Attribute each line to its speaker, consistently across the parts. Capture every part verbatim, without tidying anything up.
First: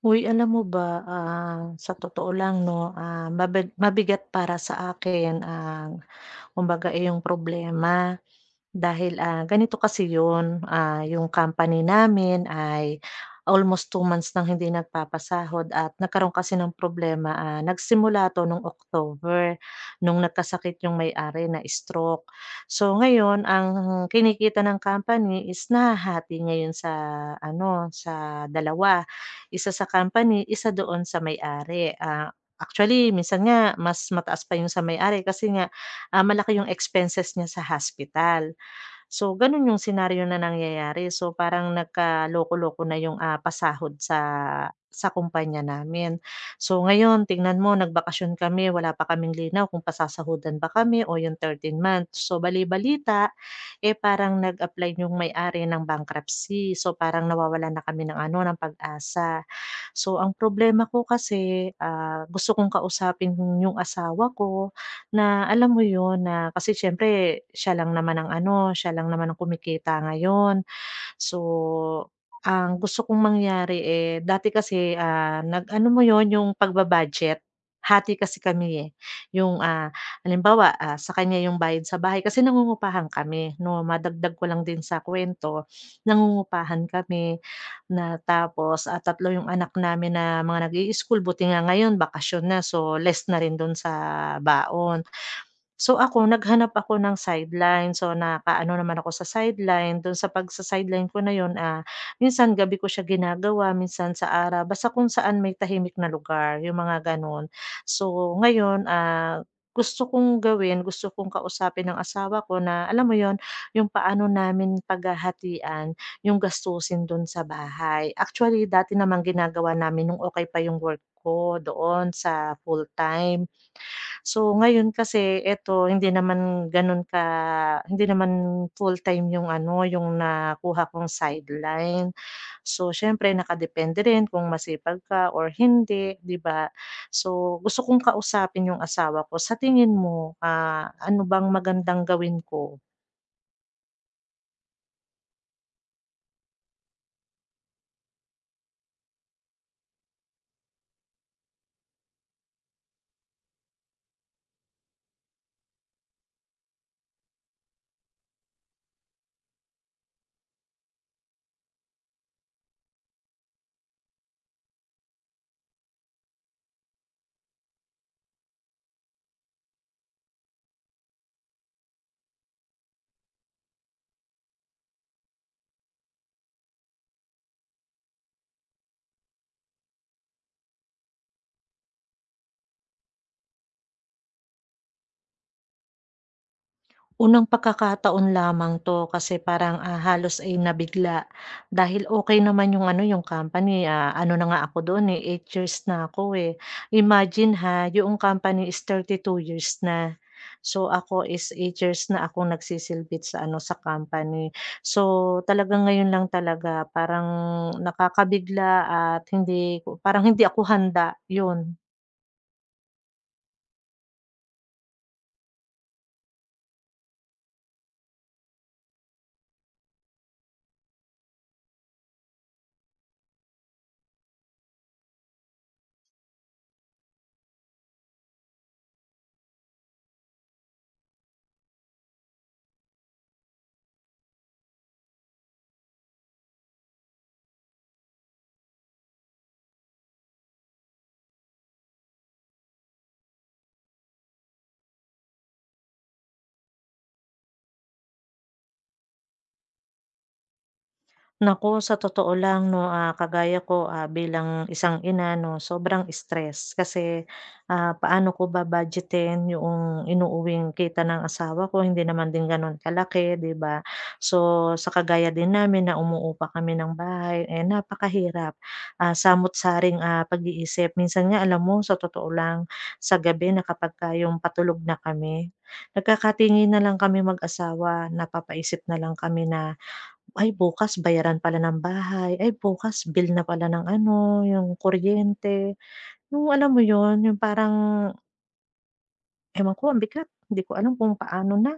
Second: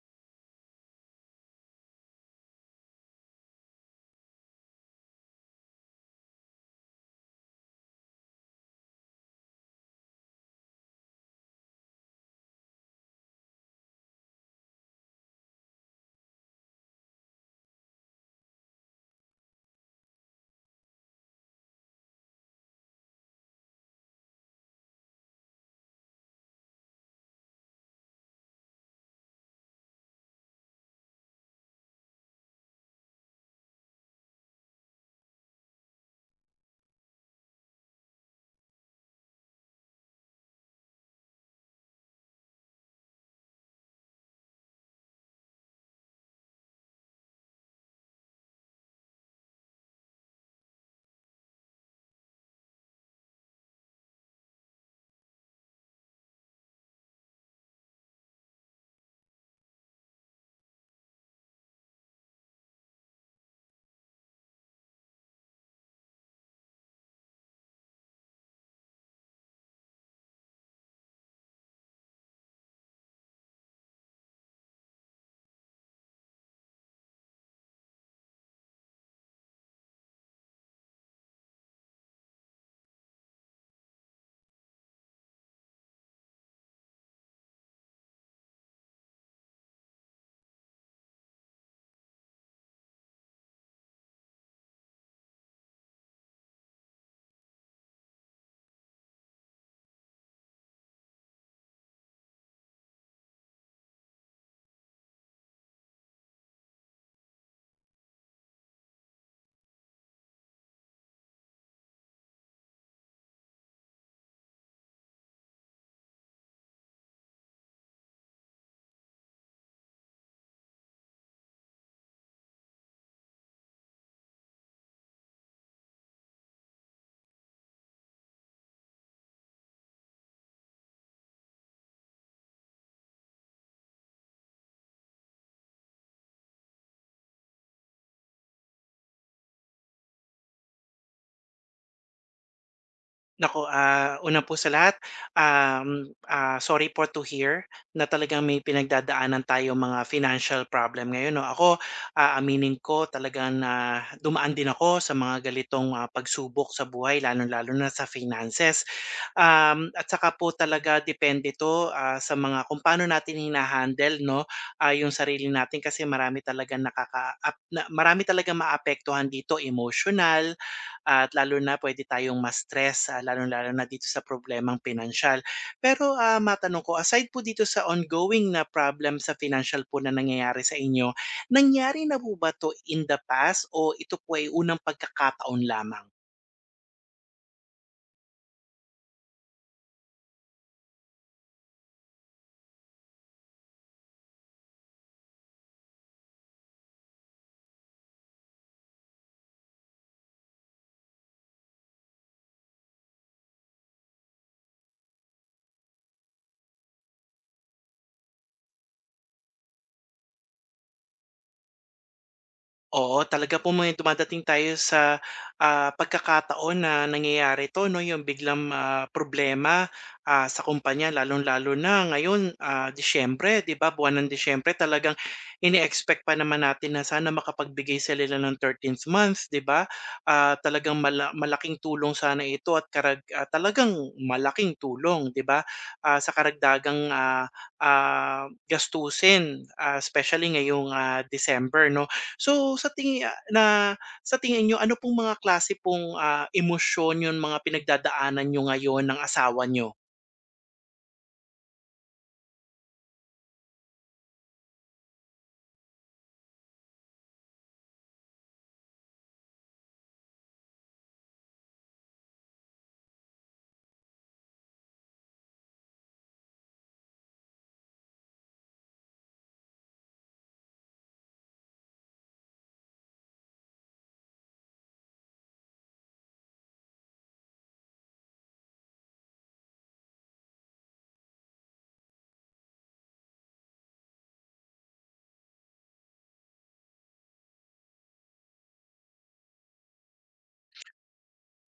Speaker 1: Uy, alam mo ba, ah, sa totoo lang 'no, ah, mabi mabigat para sa akin ang kumbaga iyong problema. Dahil, ah, ganito kasi 'yun, ah, yung company namin ay almost two months nang hindi nagpapasahod at nagkaroon kasi ng problema, ah, nagsimula 'to nung October, nung nagkasakit yung may-ari, na-stroke. So ngayon ang kinikita ng company is nahahati niya 'yun sa ano, sa dalawa, isa sa company, isa doon sa may-ari. Ah, actually minsan nga mas mataas pa yung sa may-ari kasi nga, ah, malaki yung expenses niya sa hospital. So, gano'n yung senaryo na nangyayari. So, parang nagkaloko-loko na yung, ah, pasahod sa sa kumpanya namin. So, ngayon tingnan mo nagbakasyon kami wala pa kaming linaw kung pasasahudan ba kami o yung thirteen months. So, bali-balita, eh, parang nag-apply yung may-ari ng bankruptcy. So, parang nawawala na kami ng ano, ng pag-asa. So, ang problema ko kasi, ah, gusto kong kausapin yung asawa ko na alam mo yun na kasi siyempre siya lang naman ang ano, siya lang naman ang kumikita ngayon. So, ang gusto kong mangyari, eh, dati kasi, ah, nag-ano mo yon yung pagbabudget hati kasi kami, eh. Yung, ah, halimbawa, ah, sa kanya yung bayad sa bahay kasi nangungupahan kami 'no, madagdag ko lang din sa kwento nangungupahan kami na tapos, at tatlo yung anak namin na mga nag-i-school, buti nga ngayon bakasyon na, so less na rin dun sa baon. So ako naghanap ako ng sideline, so nakaano naman ako sa sideline, dun sa pagsa-sideline ko na yun, ah, minsan gabi ko siya ginagawa, minsan sa araw, basta kung saan may tahimik na lugar, yung mga gano'n. So ngayon, ah, gusto kong gawin, gusto kong kausapin ng asawa ko na alam mo yon yung paano namin paghahatian yung gastusin dun sa bahay. Actually dati naman ginagawa namin nung okay pa yung work ko doon sa full-time. So, ngayon kasi eto hindi naman gano'n ka hindi naman full-time yung ano, yung nakuha kong sideline. So, siyempre nakadepende rin kung masipag ka or hindi, 'di ba? So, gusto kong kausapin yung asawa ko. Sa tingin mo, ah, ano bang magandang gawin ko?
Speaker 2: Nako, ah, una po sa lahat, um, ah, sorry po to hear na talagang may pinagdadaanan tayong mga financial problem ngayon, 'no. Ako, aaminin ko talagang na dumaan din ako sa mga galitong ah, pagsubok sa buhay lalo lalo na sa finances. Um, at saka po talaga depende 'to, ah, sa mga kung paano natin hina-handle, 'no, ah, yung sarili natin kasi marami talagang nakaka ap na marami talagang maapektuhan dito, emotional, at lalo na puwede tayong ma-stress, ah, lalong-lalo na dito sa problemang pinansiyal. Pero, ah, matanong ko, aside po dito sa ongoing na problem sa financial po na nangyayari sa inyo, nangyari na po ba 'to in the past o ito po ay unang pagkakataon lamang?
Speaker 1: Unang pagkakataon lamang 'to kasi parang, ah, halos ay nabigla dahil okay naman yung ano, yung company, ah, ano na nga ako doon, eh, eight years na ako, eh. Imagine, ha, yung company is thirty two years na. So, ako is eight years na akong nagsisilbit sa ano, sa company. So, talagang ngayon lang talaga parang nakakabigla at hindi ko parang hindi ako handa, yun.
Speaker 2: Oo, talaga po may dumadating tayo sa, ah, pagkakataon na nangyayari 'to, 'no, yung biglang, ah, problema, ah, sa kumpanya lalong-lalo na ngayon, ah, Disyembre, 'di ba, buwan ng Disyembre talagang ine-expect pa naman natin na sana makapagbigay sila ng thirteenth th month, 'di ba? Ah, talagang mala malaking tulong sana ito at karag ah, talagang malaking tulong, 'di ba, ah, sa karagdagang, ah, ah, gastusin, ah, especially ngayong, ah, December, 'no. So sa tingin ah, na sa tingin niyo ano pong mga klase pong, ah, emosyon yung mga pinagdadaanan niyo ngayon ng asawa niyo?
Speaker 1: Naku, sa totoo lang 'no, ah, kagaya ko, ah, bilang isang ina 'no, sobrang stress kasi, ah, paano ko ba-budgetin yung inuuwing kita ng asawa ko, hindi naman din gano'n kalaki, 'di ba? So, sa kagaya din namin na umuupa kami ng bahay, eh, napakahirap, ah, samot-saring, ah, pag-iisip. Minsan nga alam mo, sa totoo lang, sa gabi na kapagka yung patulog na kami, nagkakatingi na lang kami mag-asawa, napapaisip na lang kami na, ay bukas bayaran pala ng bahay, ay bukas bill na pala ng ano, yung kuryente. Yung alam mo yun, yung parang ewan ko, ang bigat, hindi ko alam kung paano na.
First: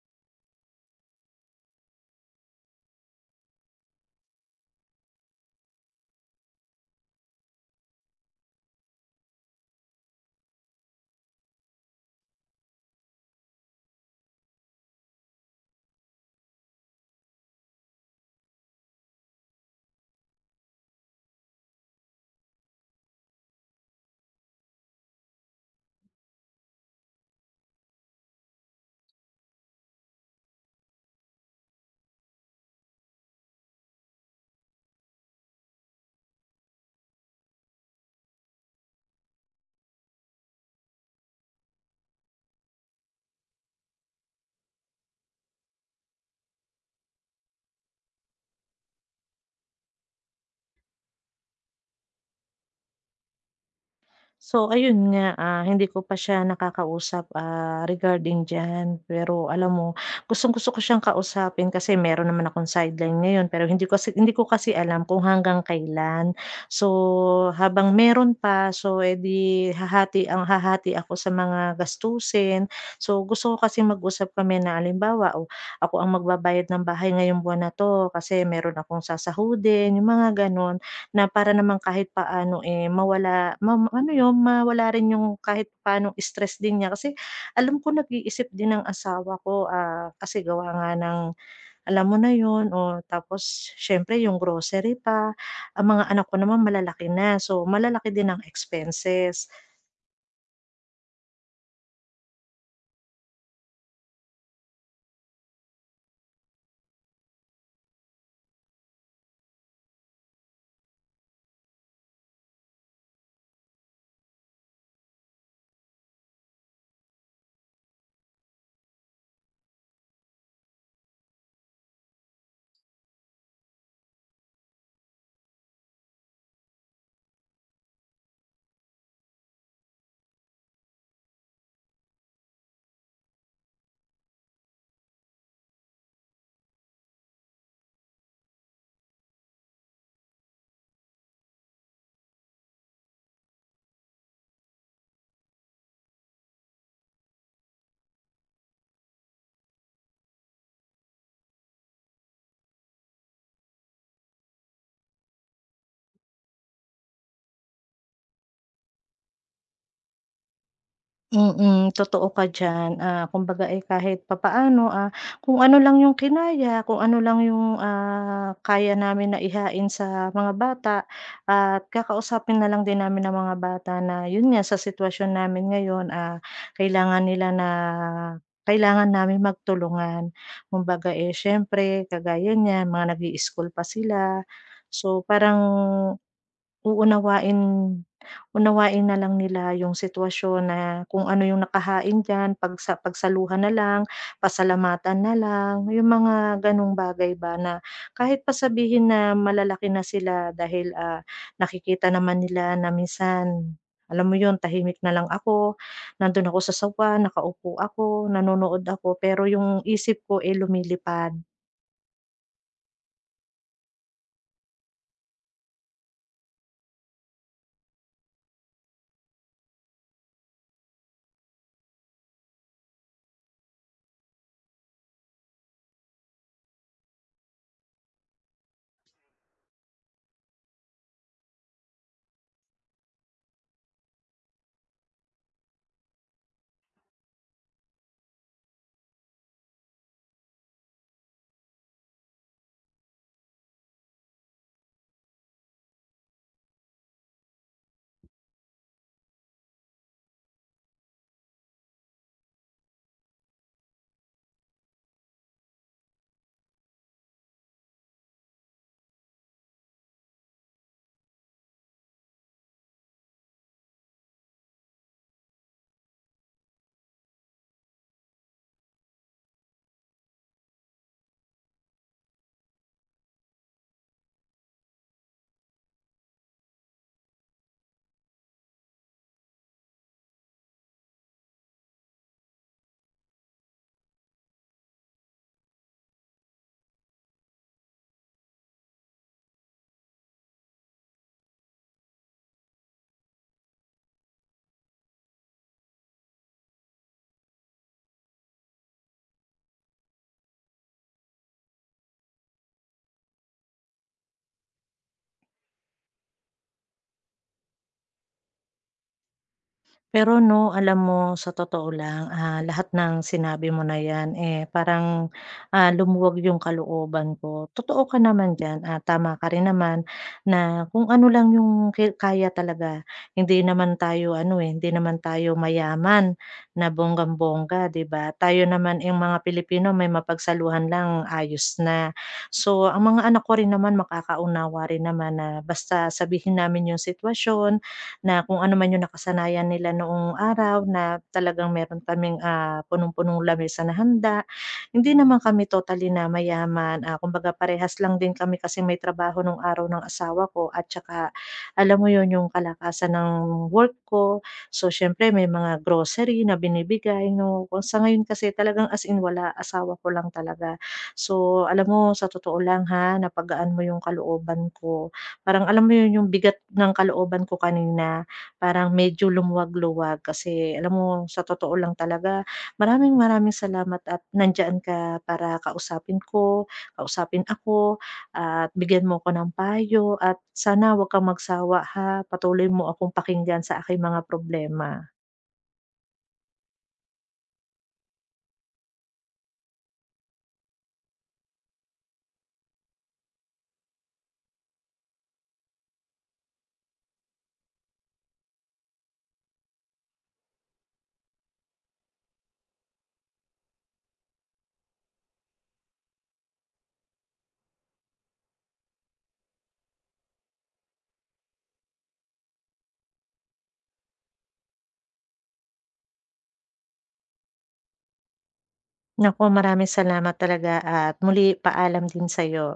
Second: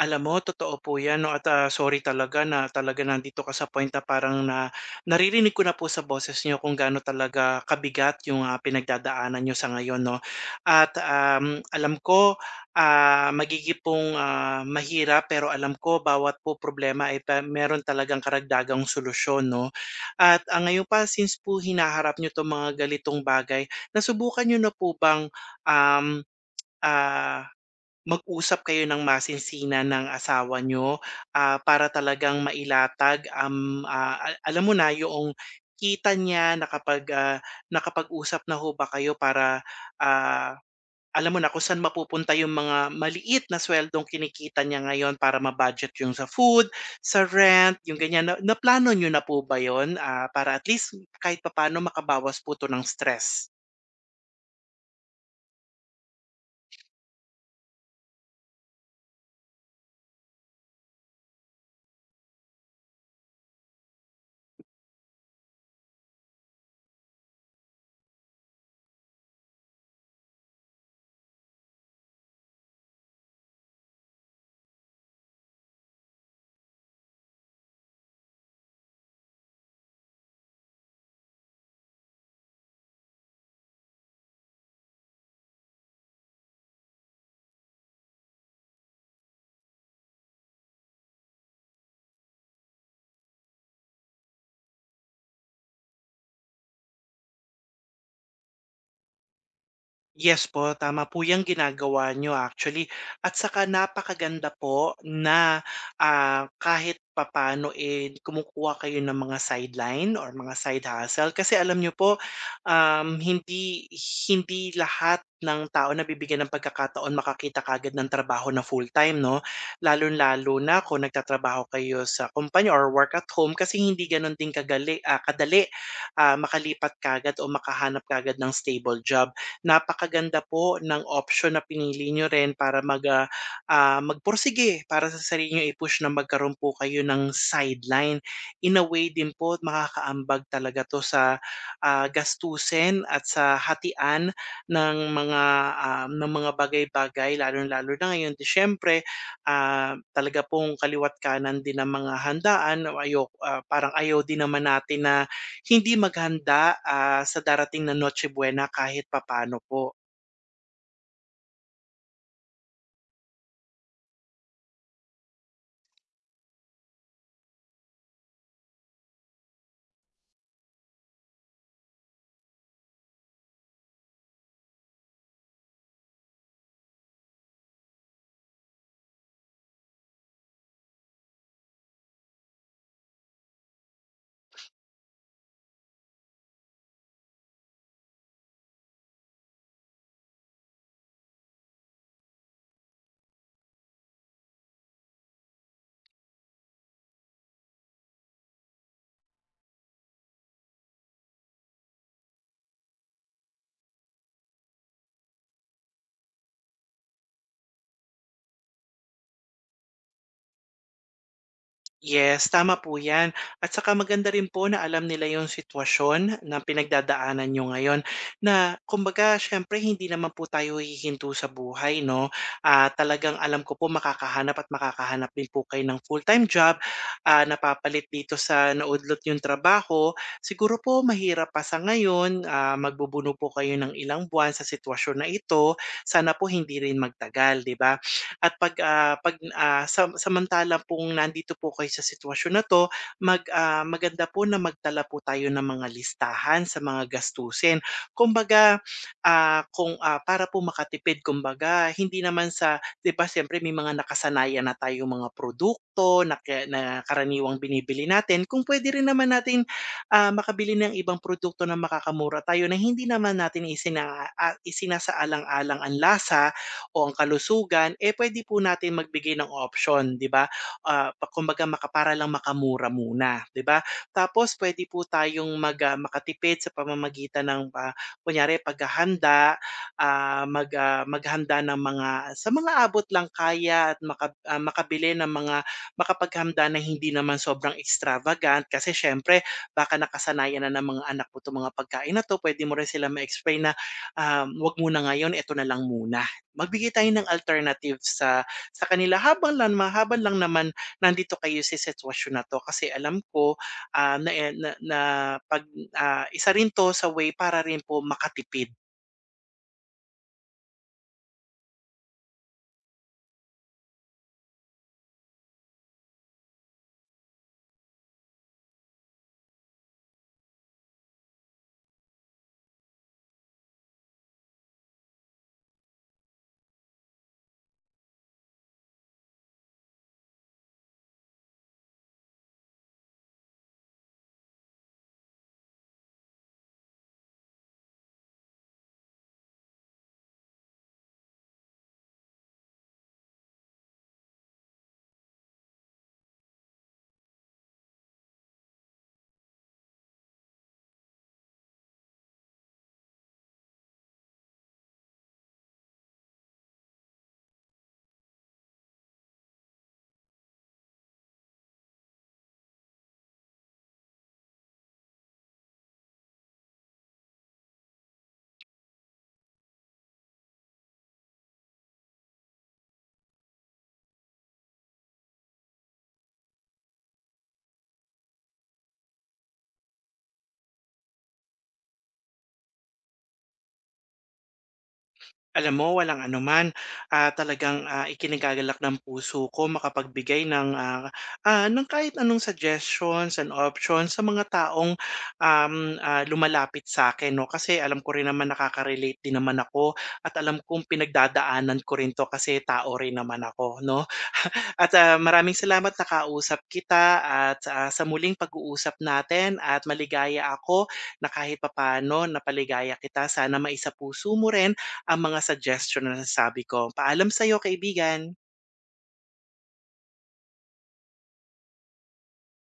Speaker 2: Alam mo totoo po 'yan, 'no, at, ah, sorry talaga na talaga nandito ka sa point na parang na naririnig ko na po sa boses niyo kung gaano talaga kabigat yung, ah, pinagdadaanan niyo sa ngayon, 'no. At, um, alam ko, ah, magiging pong, ah, mahirap pero alam ko bawat po problema ay pa meron talagang karagdagang solusyon, 'no. At, ah, ngayon pa since po hinaharap niyo 'tong mga galitong bagay, nasubukan niyo na po bang, um, ah mag-usap kayo ng masinsina ng asawa niyo, ah, para talagang mailatag, um, ah, a alam mo na yung kita niya na ah, nakapag-usap na ho ba kayo para, ah, alam mo na kung saan mapupunta yung mga maliit na suweldong kinikita niya ngayon para ma-budget yung sa food, sa rent, yung ganyan. Na plano niyo na po ba yun, ah, para at least kahit papaano makabawas po 'to ng stress?
Speaker 1: So ayun nga, ah, hindi ko pa siya nakakausap, ah, regarding diyan. Pero alam mo, gustong-gusto ko siyang kausapin kasi meron naman akong sideline ngayon pero hindi ko kasi hindi ko kasi alam kung hanggang kailan. So habang meron pa, so edi di hahati ang hahati ako sa mga gastusin. So gusto ko kasi mag-usap kami na alimbawa o ako ang magbabayad ng bahay ngayong buwan na 'to kasi meron akong sasahudin, yung mga gano'n. Na para naman kahit paano, eh, mawala ma ma- ano yun, mawala rin yung kahit paano stress din niya. Kasi alam ko nag-iisip din ng asawa ko, ah, kasi gawa nga ng alam mo na yun, o tapos siyempre yung grocery pa. Ang mga anak ko naman malalaki na, so malalaki din ang expenses.
Speaker 2: Yes po, tama po 'yang ginagawa niyo actually, at saka napakaganda po na, ah, kahit papaano, eh, kumukuha kayo ng mga sideline or mga side hustle kasi alam niyo po, um, hindi hindi lahat ng tao na bibigyan ng pagkakataon makakita kaagad ng trabaho na full-time, 'no. Lalo lalo na kung nagtatrabaho kayo sa kumpanya or work at home kasi hindi gano'n din kagali ah, kadali, ah, makalipat kaagad o makahanap kaagad ng stable job. Napakaganda po ng option na pinili niyo rin para mag, ah, ah, magpursige para sa sarili niyo i-push na magkaroon po kayo ng sideline. In a way din po makakaambag talaga 'to sa, ah, gastusin at sa hatian ng mga, ah, ng mga bagay-bagay lalo lalo na ngayon Disyembre, ah, talaga pong kaliwa't kanan din ang mga handaan o ah, parang ayaw din naman natin na hindi maghanda, ah, sa darating na Noche Buena kahit papaano po.
Speaker 1: Mm, totoo ka diyan. Ah, kumbaga, eh, kahit papaano, ah, kung ano lang yung kinaya, kung ano lang yung, ah, kaya namin na ihain sa mga bata at kakausapin na lang din namin ang mga bata na yun nga, sa sitwasyon namin ngayon, ah, kailangan nila na kailangan namin magtulungan. Kumbaga, eh, siyempre kagaya niyan, mga nag-i-school pa sila. So, parang Uunawain unawain na lang nila yung sitwasyon na kung ano yung nakahain diyan, pagsa pagsaluhan na lang, pasalamatan na lang, yung mga ganong bagay ba, na kahit pa sabihin na malalaki na sila, dahil, ah, nakikita naman nila na minsan, alam mo yun, tahimik na lang ako, nandun ako sa sofa, nakaupo ako, nanonood ako, pero yung isip ko, eh, lumilipad.
Speaker 2: Yes, tama po 'yan. At saka maganda rin po na alam nila yung sitwasyon na pinagdadaanan niyo ngayon na kumbaga siyempre hindi naman po tayo hihinto sa buhay, 'no. Ah, talagang alam ko po makakahanap at makakahanap din po kayo ng full-time job, ah, napapalit dito sa naudlot yung trabaho. Siguro po mahirap pa sa ngayon, ah, magbubuno po kayo ng ilang buwan sa sitwasyon na ito. Sana po hindi rin magtagal, 'di ba? At pag, ah, pag, ah, sam samantala pong nandito po kayo sa sitwasyon na 'to, mag, ah, maganda po na magtala po tayo ng mga listahan sa mga gastusin. Kumbaga, ah, kung, ah, para po makatipid, kumbaga hindi naman sa, 'di ba, siyempre may mga nakasanayan na tayong mga produkto na ke na karaniwang binibili natin, kung puwede rin naman natin, ah, makabili ng ibang produkto na makakamura tayo na hindi naman natin isina ah, isinasaalang-alang ang lasa o ang kalusugan, eh, puwede po natin magbigay ng option, 'di ba? Ah, pa kumbaga maka lang makamura muna, 'di ba? Tapos puwede po tayong mag, ah, makatipid sa pamamagitan ng, ah, kunyari paghahanda, ah, mag, ah, maghanda ng mga sa mga abot lang kaya at maka ah, makabili ng mga makapaghanda na hindi naman sobrang extravagant kasi siyempre baka nakasanayan na ng mga anak mo 'tong mga pagkain na 'to, puwede mo rin sila ma-explain na, um, "Wag muna ngayon, eto na lang muna." Magbigay tayo ng alternative sa sa kanila habang lang ma lang naman nandito kayo sa sitwasyon na 'to. Kasi alam ko, ah, na, eh, na na 'pag, ah, isa rin 'to sa way para rin po makatipid.
Speaker 1: Pero 'no, alam mo sa totoo lang, ah, lahat ng sinabi mo na 'yan, eh, parang, ah, lumuwag 'yung kalooban ko. Totoo ka naman diyan, ah tama ka rin naman na kung ano lang 'yung ki kaya talaga. Hindi naman tayo ano, eh, hindi naman tayo mayaman na bonggang-bongga, 'di ba? Tayo naman, eh, mga Pilipino, may mapagsaluhan lang ayos na. So, ang mga anak ko rin naman makakaunawa rin naman na basta sabihin namin 'yung sitwasyon na kung ano man yung nakasanayan nila noong araw na talagang meron kaming, ah, punong-punong lamesa na handa. Hindi naman kami totally na mayaman, ah, kumbaga parehas lang din kami kasi may trabaho nung araw ng asawa ko at tsaka alam mo yun, yung kalakasan ng work ko. So, siyempre may mga grocery na binibigay 'no, kung sa ngayon kasi talagang as in wala, asawa ko lang talaga. So, alam mo sa totoo lang ha, napagaan mo yung kalooban ko. Parang alam mo yun yung bigat ng kalooban ko kanina, parang medyo lumuwag-luwag kasi alam mo sa totoo lang talaga, maraming maraming salamat at nandyan ka para kausapin ko, kausapin ako at bigyan mo ko ng payo, at sana huwag kang magsawa ha, patuloy mo akong pakinggan sa aking mga problema.
Speaker 2: Alam mo, walang anuman, ah, talagang, ah, ikinagagalak ng puso ko makapagbigay ng, ah, ah, ng kahit anong suggestions and options sa mga taong, um, ah, lumalapit sa'kin, 'no. Kasi alam ko rin naman nakaka-relate din naman ako at alam kong pinagdadaanan ko rin 'to kasi tao rin naman ako, 'no. At, ah, maraming salamat nakausap kita at, ah, sa muling pag-uusap natin at maligaya ako na kahit papaano napaligaya kita. Sana maisapuso mo rin ang mga suggestion na nasabi ko. Paalam sa'yo, kaibigan.
Speaker 1: Naku, maraming salamat talaga at muli, paalam din sa'yo.